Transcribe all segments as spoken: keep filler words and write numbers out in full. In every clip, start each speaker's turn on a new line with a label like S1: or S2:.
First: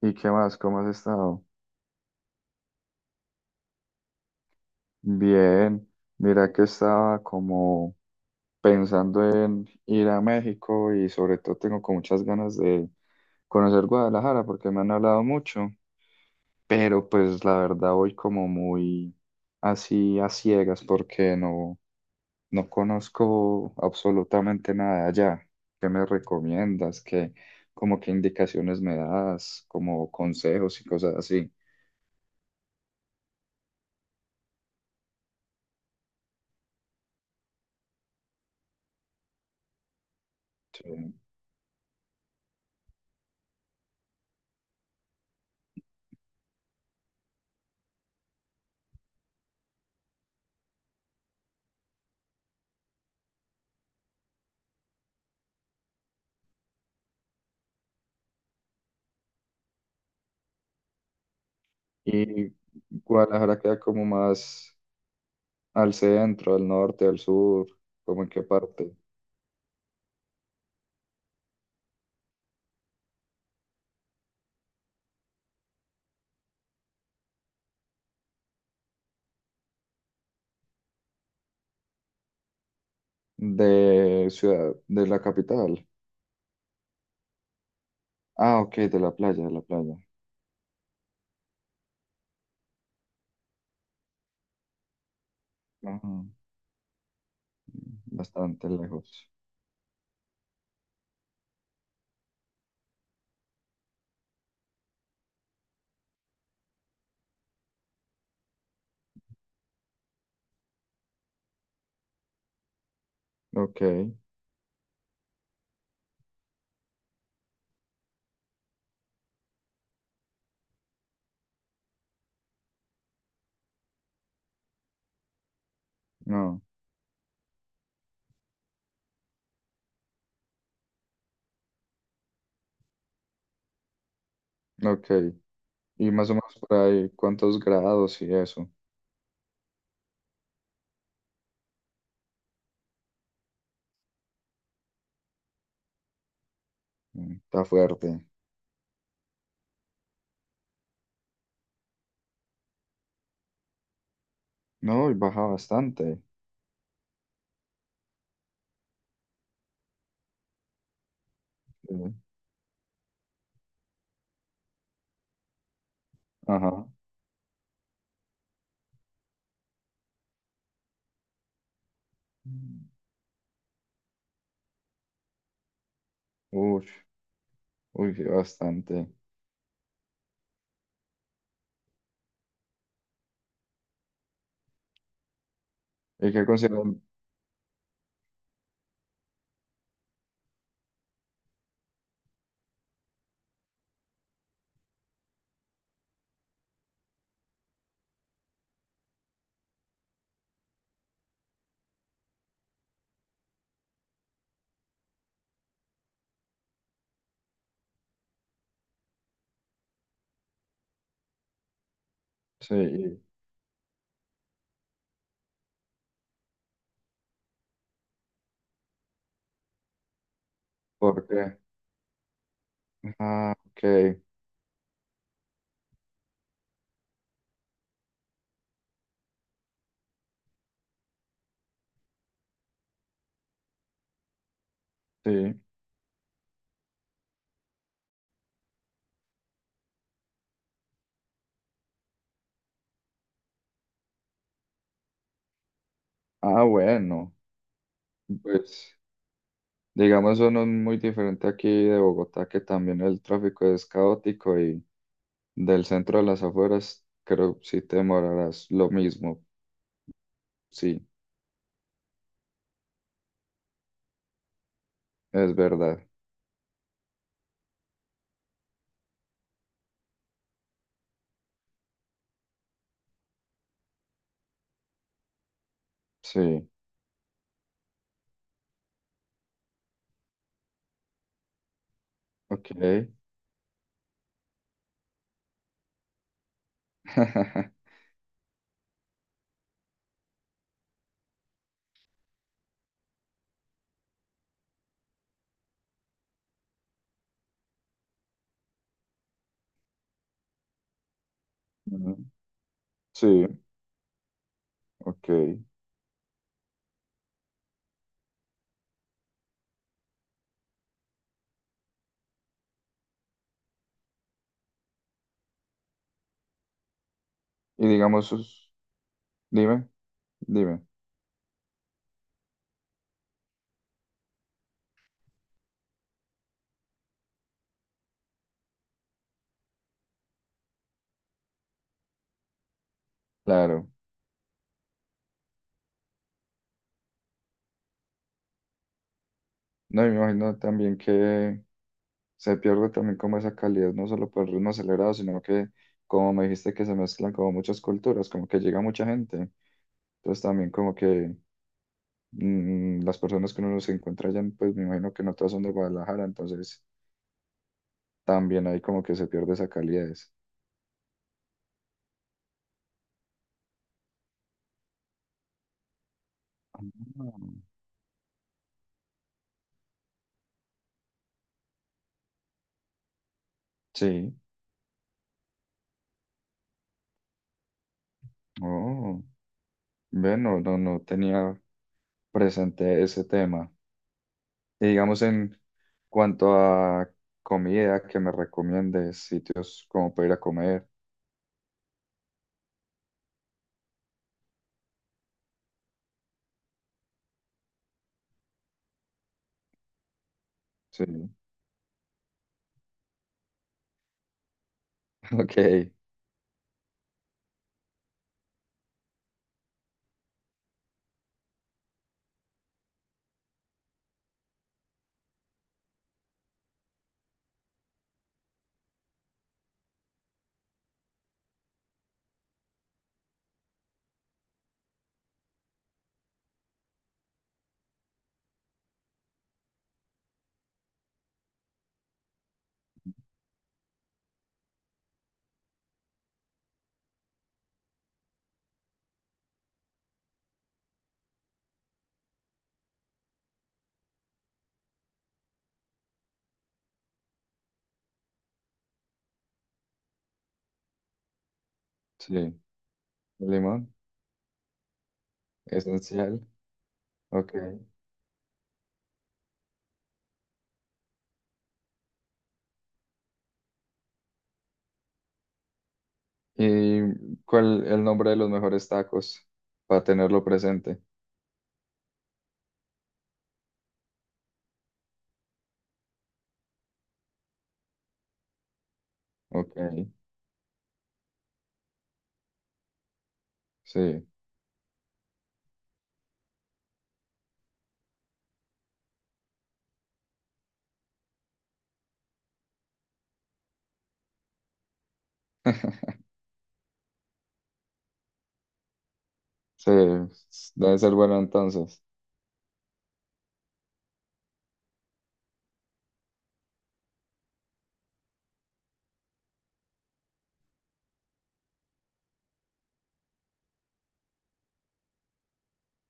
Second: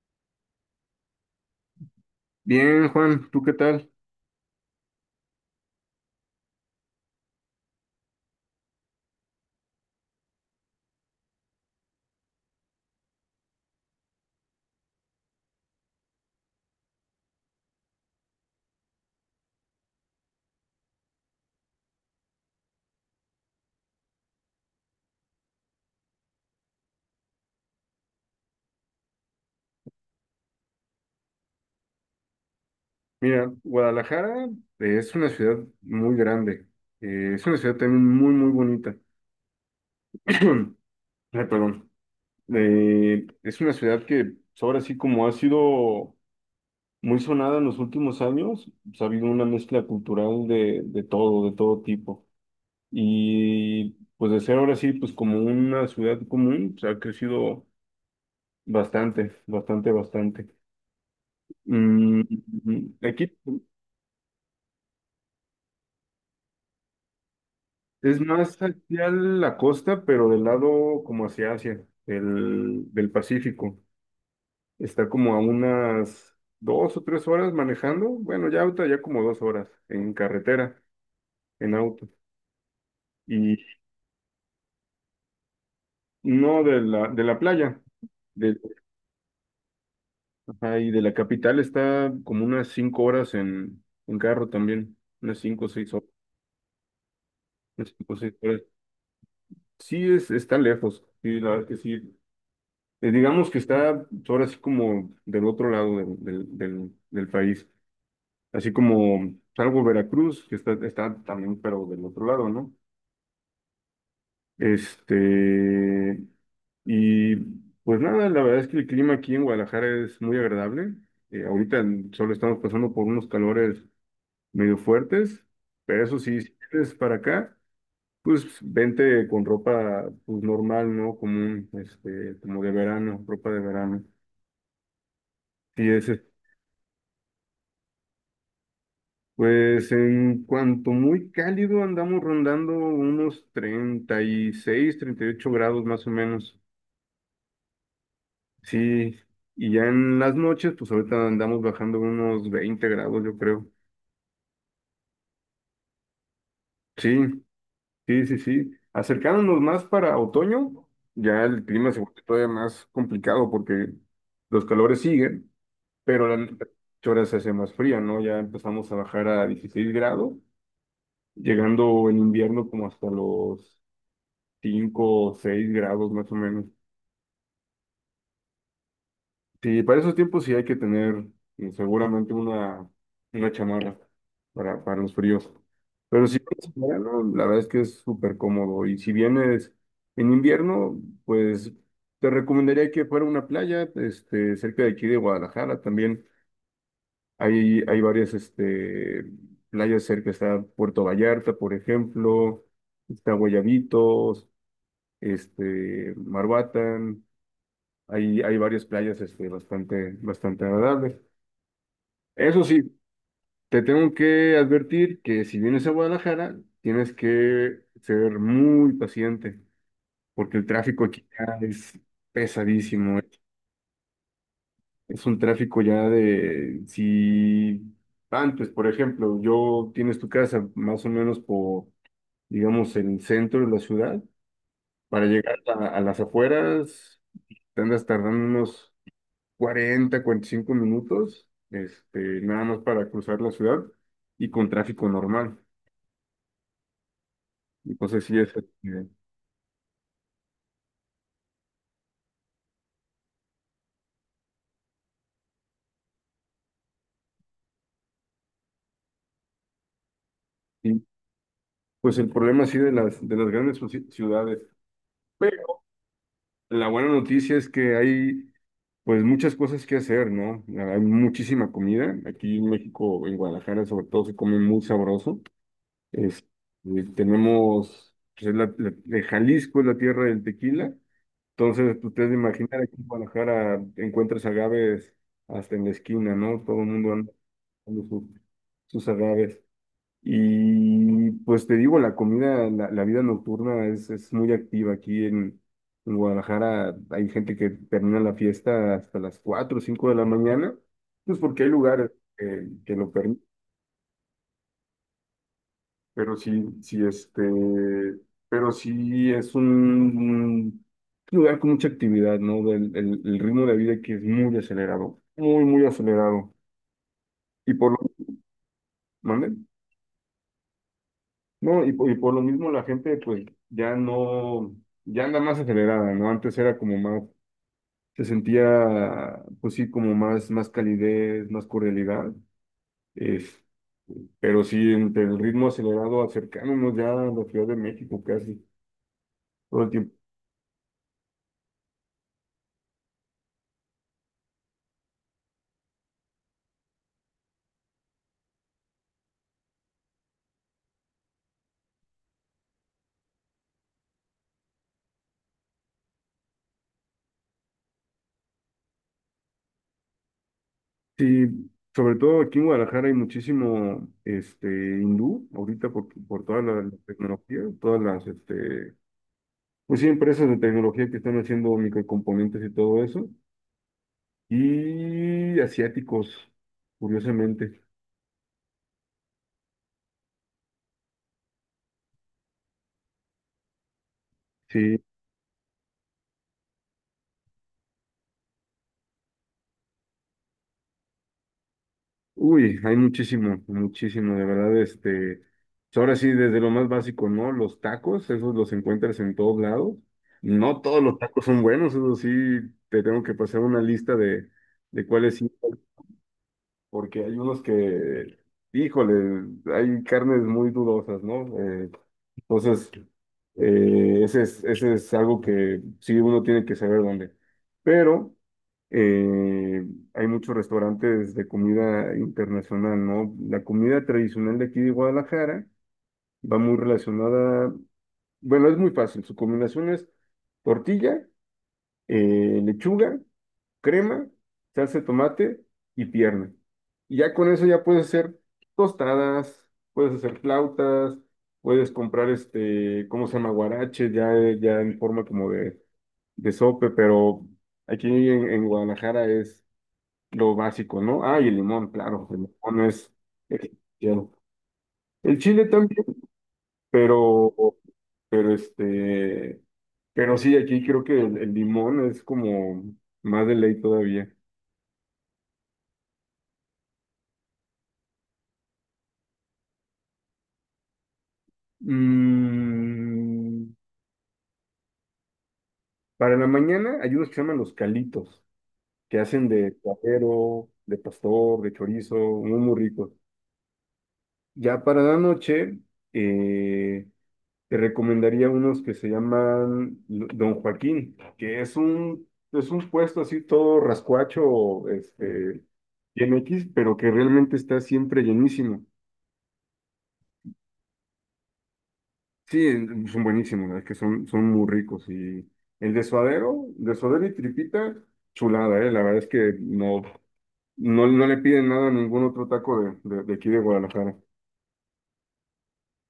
S1: ¿Y qué más? ¿Cómo has estado?
S2: Bien, Juan, ¿tú qué tal?
S1: Bien, mira que estaba como pensando en ir a México y sobre todo tengo con muchas ganas de conocer Guadalajara porque me han hablado mucho, pero pues la verdad voy como muy así a ciegas porque no, no conozco absolutamente nada de allá. ¿Qué me recomiendas? ¿Qué, como qué indicaciones me das? Como consejos y cosas así.
S2: Mira, Guadalajara eh, es una ciudad muy grande. Eh, es una ciudad también muy, muy bonita. Ay,
S1: Sí.
S2: perdón. Eh, es una ciudad que, pues, ahora sí, como ha sido muy sonada en los últimos años, pues, ha habido una mezcla cultural de, de todo, de todo tipo. Y pues, de ser ahora sí, pues, como una ciudad común, pues, ha crecido bastante, bastante, bastante.
S1: Y
S2: Mm, Aquí
S1: Guadalajara queda como más al centro, al norte, al sur,
S2: es
S1: como en qué
S2: más
S1: parte
S2: hacia la costa, pero del lado como hacia Asia, el, del Pacífico. Está como a unas dos o tres horas manejando. Bueno, ya ahorita ya como dos horas en carretera, en auto. Y
S1: de ciudad, de la capital.
S2: no de la, de la playa. De,
S1: Ah, ok, de la playa, de la playa.
S2: ajá, y de la capital está como unas cinco horas en, en carro también. Unas cinco o seis
S1: Ajá,
S2: horas. Unas cinco o seis horas.
S1: bastante lejos.
S2: Sí, es, está lejos. Sí, la verdad que sí. Eh, digamos que está ahora así como del otro lado del, del, del- del país, así como salvo Veracruz, que está, está también, pero del otro lado, ¿no?
S1: Ok,
S2: Este, y pues nada, la verdad es que el clima aquí en Guadalajara es muy agradable. Eh, ahorita en- solo estamos pasando por unos calores medio fuertes, pero eso sí, si
S1: no,
S2: vienes para acá, pues vente con ropa, pues, normal, ¿no? Común, este, como de verano, ropa de verano.
S1: ok.
S2: Sí, es.
S1: Y más o menos por ahí, ¿cuántos grados y eso?
S2: Pues, en cuanto muy cálido, andamos rondando unos treinta treinta y seis, treinta y ocho grados más o menos.
S1: Mm, está fuerte.
S2: Sí, y ya en las noches, pues, ahorita andamos bajando unos veinte grados, yo creo.
S1: No, y baja bastante.
S2: Sí, sí, sí, sí. Acercándonos más para otoño, ya el clima
S1: Sí.
S2: se vuelve todavía más complicado porque los calores siguen, pero la noche
S1: Ajá.
S2: ahora se hace más fría, ¿no? Ya empezamos a bajar a dieciséis grados, llegando en invierno como hasta los cinco o seis grados más o menos.
S1: Uy, uy, sí, bastante.
S2: Sí, para esos tiempos sí hay que tener eh, seguramente una, una chamarra para, para los fríos. Pero
S1: ¿Y
S2: si
S1: qué
S2: vienes en
S1: consideran?
S2: verano, la verdad es que es súper cómodo. Y si vienes en invierno, pues te recomendaría que fuera a una playa, este, cerca de aquí de Guadalajara también. Hay, hay varias, este, playas cerca. Está Puerto Vallarta, por ejemplo, está Guayabitos, este, Marbatán. Hay, hay varias playas, este, bastante, bastante agradables. Eso sí,
S1: Sí,
S2: te tengo que advertir que si vienes a Guadalajara, tienes que ser muy paciente, porque el tráfico aquí
S1: ¿por qué?
S2: ya es pesadísimo. Es
S1: Ah, ok,
S2: es un tráfico ya de, si antes, por ejemplo, yo tienes tu casa más o menos por, digamos, el centro de la ciudad, para llegar
S1: sí.
S2: a, a las afueras, te andas tardando unos cuarenta cuarenta y cinco minutos, este, nada más para cruzar la ciudad y con tráfico normal.
S1: Ah, bueno,
S2: Entonces sí es,
S1: pues
S2: este,
S1: digamos eso no es muy diferente aquí de Bogotá, que también el tráfico es caótico y del centro a las afueras creo si te demorarás lo mismo.
S2: sí,
S1: Sí,
S2: pues, el problema sí de las, de las grandes ci- ciudades.
S1: es
S2: Pero
S1: verdad.
S2: la buena noticia es que hay, pues, muchas cosas que hacer, ¿no? Hay muchísima comida. Aquí en México, en Guadalajara sobre todo, se come muy sabroso. Este,
S1: Sí,
S2: tenemos, pues, es la- la- de Jalisco es la tierra del tequila. Entonces, pues, ustedes imaginar, aquí
S1: ok.
S2: en Guadalajara encuentras agaves hasta en la esquina, ¿no? Todo el mundo anda buscando sus, sus agaves. Y pues te digo, la comida, la, la vida nocturna es, es muy activa aquí en, en Guadalajara. Hay gente que termina la fiesta hasta las cuatro o cinco de la mañana, pues porque hay lugares
S1: Ujú.
S2: eh, que lo permiten.
S1: Sí, ok. Y
S2: Pero sí, sí, este, pero sí es un, un lugar con mucha actividad, ¿no? Del, el, el ritmo de vida que es muy acelerado, muy, muy acelerado. Y por lo,
S1: digamos, sus-
S2: ¿mande?
S1: dime, dime.
S2: No, y por, y por lo mismo la gente, pues, ya no, ya anda más acelerada, ¿no? Antes era como más, se sentía, pues sí, como más, más calidez, más cordialidad. Es,
S1: Claro.
S2: pero sí, entre el ritmo acelerado, acercándonos ya a la Ciudad de México casi, todo el
S1: No, y
S2: tiempo.
S1: me imagino también que se pierde también como esa calidad, no solo por el ritmo acelerado, sino que como me dijiste que se mezclan como muchas culturas, como que llega mucha gente. Entonces también como que mm, las personas que uno se encuentra allá, pues me imagino que no todas son de Guadalajara, entonces también ahí como que se pierde esa calidez.
S2: Sí, sobre todo aquí en Guadalajara hay muchísimo, este, hindú ahorita por, por toda la, la
S1: Ah.
S2: tecnología, todas las, este, pues sí, empresas de tecnología que están haciendo microcomponentes y todo eso,
S1: Sí,
S2: y asiáticos, curiosamente.
S1: oh, bueno, no, no no tenía presente ese tema. Y
S2: Sí,
S1: digamos en cuanto a comida, que me recomiendes sitios como para ir a comer.
S2: uy, hay muchísimo, muchísimo, de verdad, este, pues, ahora sí, desde lo más básico, ¿no? Los tacos, esos los encuentras en todos lados. No todos
S1: Sí,
S2: los tacos son buenos, eso sí, te tengo que pasar una lista de, de cuáles sí.
S1: ok,
S2: Porque hay unos que, híjole, hay carnes muy dudosas, ¿no? Eh, entonces, eh, ese es, ese es algo que sí uno tiene que saber dónde. Pero eh, hay muchos restaurantes de comida internacional, ¿no? La comida tradicional de aquí de Guadalajara va muy relacionada, bueno, es muy fácil, su combinación es tortilla, eh, lechuga, crema, salsa de tomate y pierna. Y ya con eso ya puedes hacer tostadas, puedes hacer flautas, puedes comprar, este, ¿cómo se llama? Guarache, ya, ya en forma como de, de sope, pero aquí en, en Guadalajara es lo básico, ¿no? Ah, y el limón, claro, el
S1: sí,
S2: limón es
S1: limón,
S2: esencial. El chile también,
S1: esencial,
S2: pero,
S1: ok.
S2: pero este, pero sí, aquí creo que el, el limón es como más de ley todavía.
S1: ¿Y cuál el nombre de los mejores tacos? Para tenerlo presente.
S2: Mm, para la mañana hay unos que se llaman los calitos, que hacen de
S1: Ok,
S2: cuatero, de pastor, de chorizo, muy, muy ricos.
S1: sí,
S2: Ya para la noche, eh, te recomendaría unos que se llaman L- Don Joaquín, que es un, es un puesto así todo rascuacho, este, bien X, pero que realmente está siempre llenísimo.
S1: sí, debe ser bueno entonces.
S2: Sí, son buenísimos, es que son, son muy ricos. Y el de suadero, de suadero y tripita, chulada, ¿eh? La verdad es que no, no, no le piden nada a ningún otro taco de, de, de aquí de Guadalajara.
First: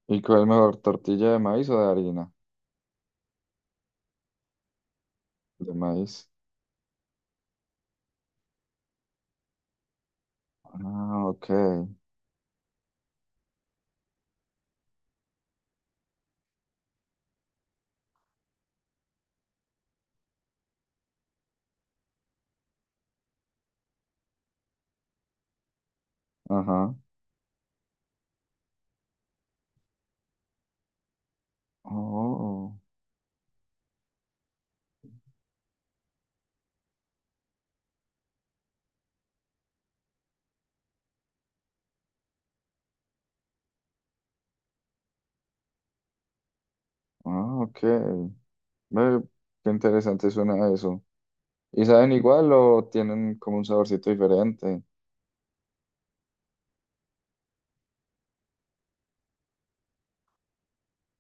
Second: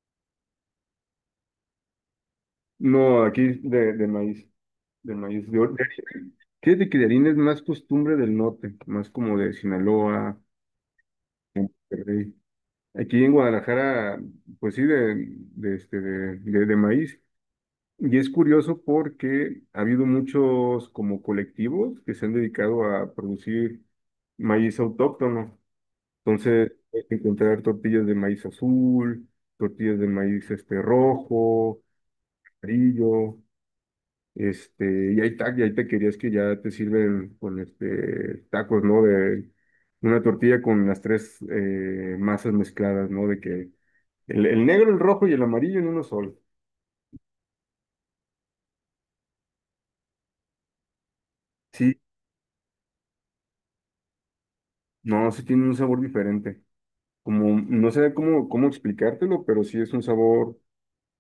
S1: ¿Y cuál es mejor, tortilla de maíz o de harina?
S2: No, aquí de, de maíz, de maíz. De, or-
S1: De
S2: de harina.
S1: maíz.
S2: Fíjate que de harina es más costumbre del norte, más como de Sinaloa,
S1: Ah, ok,
S2: Monterrey. Aquí en Guadalajara, pues sí, de, de, este, de, de de maíz. Y es curioso porque ha habido muchos como colectivos que se han dedicado a producir maíz autóctono. Entonces,
S1: ajá.
S2: puedes encontrar tortillas de maíz azul, tortillas de maíz, este, rojo,
S1: Oh,
S2: amarillo, este, y hay, ta- y hay taquerías que ya te sirven con este tacos, ¿no? De una tortilla con las tres, eh, masas mezcladas, ¿no? De que el, el negro, el rojo y el amarillo en uno solo.
S1: ah, ok. Ve, qué interesante suena eso. ¿Y
S2: Sí,
S1: saben igual o tienen como un saborcito diferente?
S2: no, sí tiene un sabor diferente. Como, no sé cómo, cómo explicártelo, pero sí es un sabor,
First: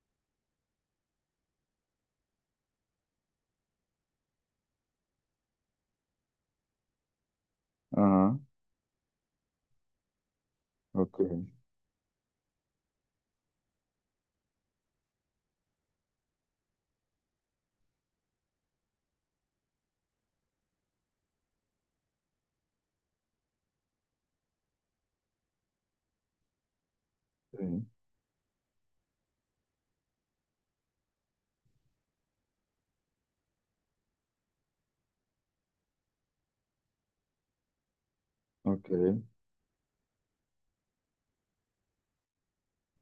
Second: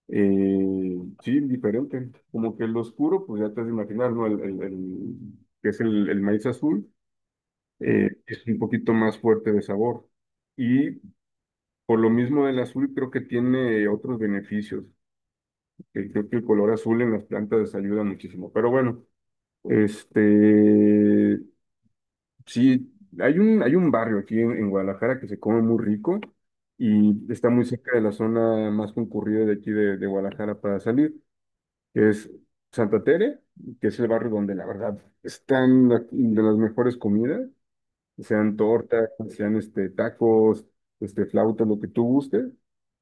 S2: eh, sí, diferente. Como que el oscuro, pues ya te has de imaginar, ¿no? El, el- el- que es el, el maíz azul, eh,
S1: Ajá,
S2: es un poquito más fuerte de sabor. Y
S1: ok,
S2: por lo mismo el azul creo que tiene otros beneficios. Eh, Creo que el color azul en las plantas les ayuda muchísimo. Pero bueno, este, sí, hay un, hay un barrio aquí en, en Guadalajara que se come muy rico y está muy
S1: sí,
S2: cerca de la zona más concurrida de aquí de, de Guadalajara para salir, que es Santa Tere, que es el barrio donde la verdad están la- de las mejores comidas, sean
S1: ok,
S2: tortas, sean, este, tacos, este, flautas, lo que tú gustes.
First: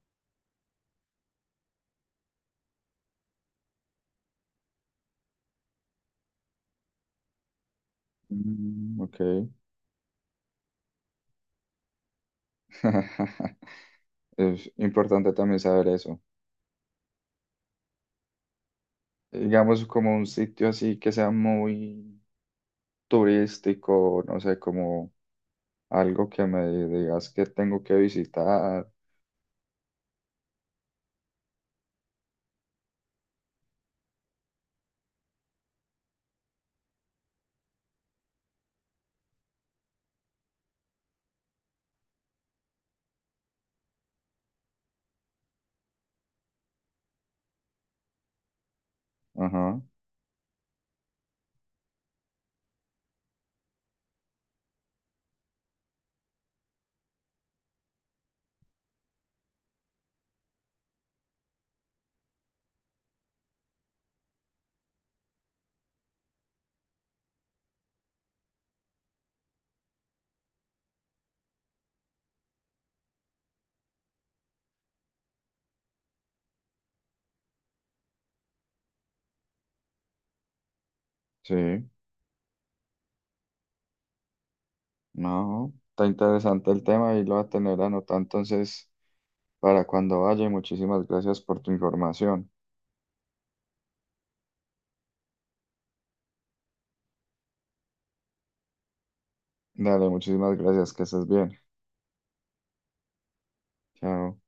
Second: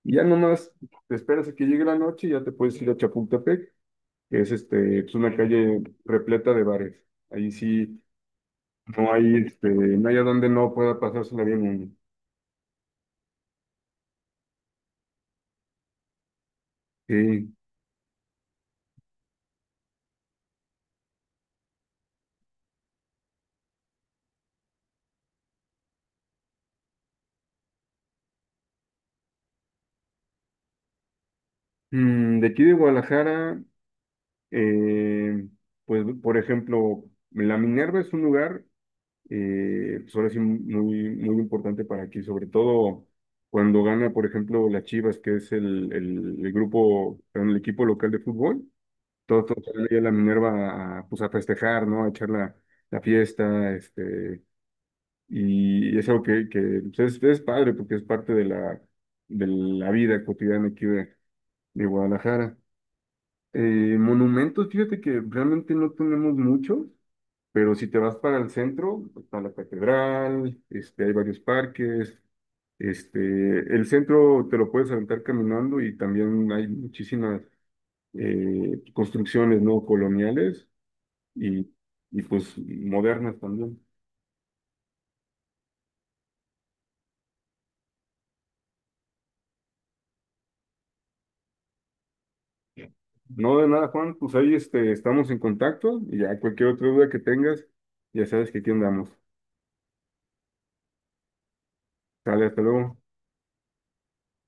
S2: Y ya nomás te esperas a que llegue la noche y ya te puedes ir a Chapultepec, que es, este, pues, una calle repleta de bares. Ahí sí.
S1: mm,
S2: No
S1: ok.
S2: hay, este, no hay a donde no pueda pasársela bien uno.
S1: Es importante también saber eso.
S2: Sí.
S1: Digamos, como un sitio así que sea muy turístico, no sé, como algo que me digas que tengo que visitar.
S2: Mm, de aquí de Guadalajara, eh, pues, por ejemplo, la Minerva es un lugar, eh, pues, ahora sí, muy, muy importante para aquí, sobre todo cuando gana, por ejemplo, las Chivas, que es el, el, el grupo, perdón, el equipo local de fútbol. Todos, todos
S1: Ajá,
S2: salen ahí a la Minerva a, pues, a festejar, ¿no? A echar la, la fiesta, este. Y es algo que, que pues, es, es padre porque es parte de la, de la vida cotidiana aquí de, de Guadalajara. Eh, Monumentos, fíjate que realmente no tenemos muchos, pero si te vas para el centro, está la catedral, este, hay varios parques, este, el centro te lo puedes aventar caminando y también hay muchísimas, eh, construcciones no coloniales y,
S1: sí,
S2: y pues modernas también.
S1: no, está interesante el tema y lo voy a tener anotado entonces para cuando vaya. Y muchísimas gracias por tu información.
S2: No, de nada, Juan, pues ahí, este, estamos en contacto y ya cualquier otra duda que tengas, ya sabes que aquí andamos.
S1: Dale, muchísimas gracias, que estés bien.
S2: Sale, hasta luego.
S1: Chao.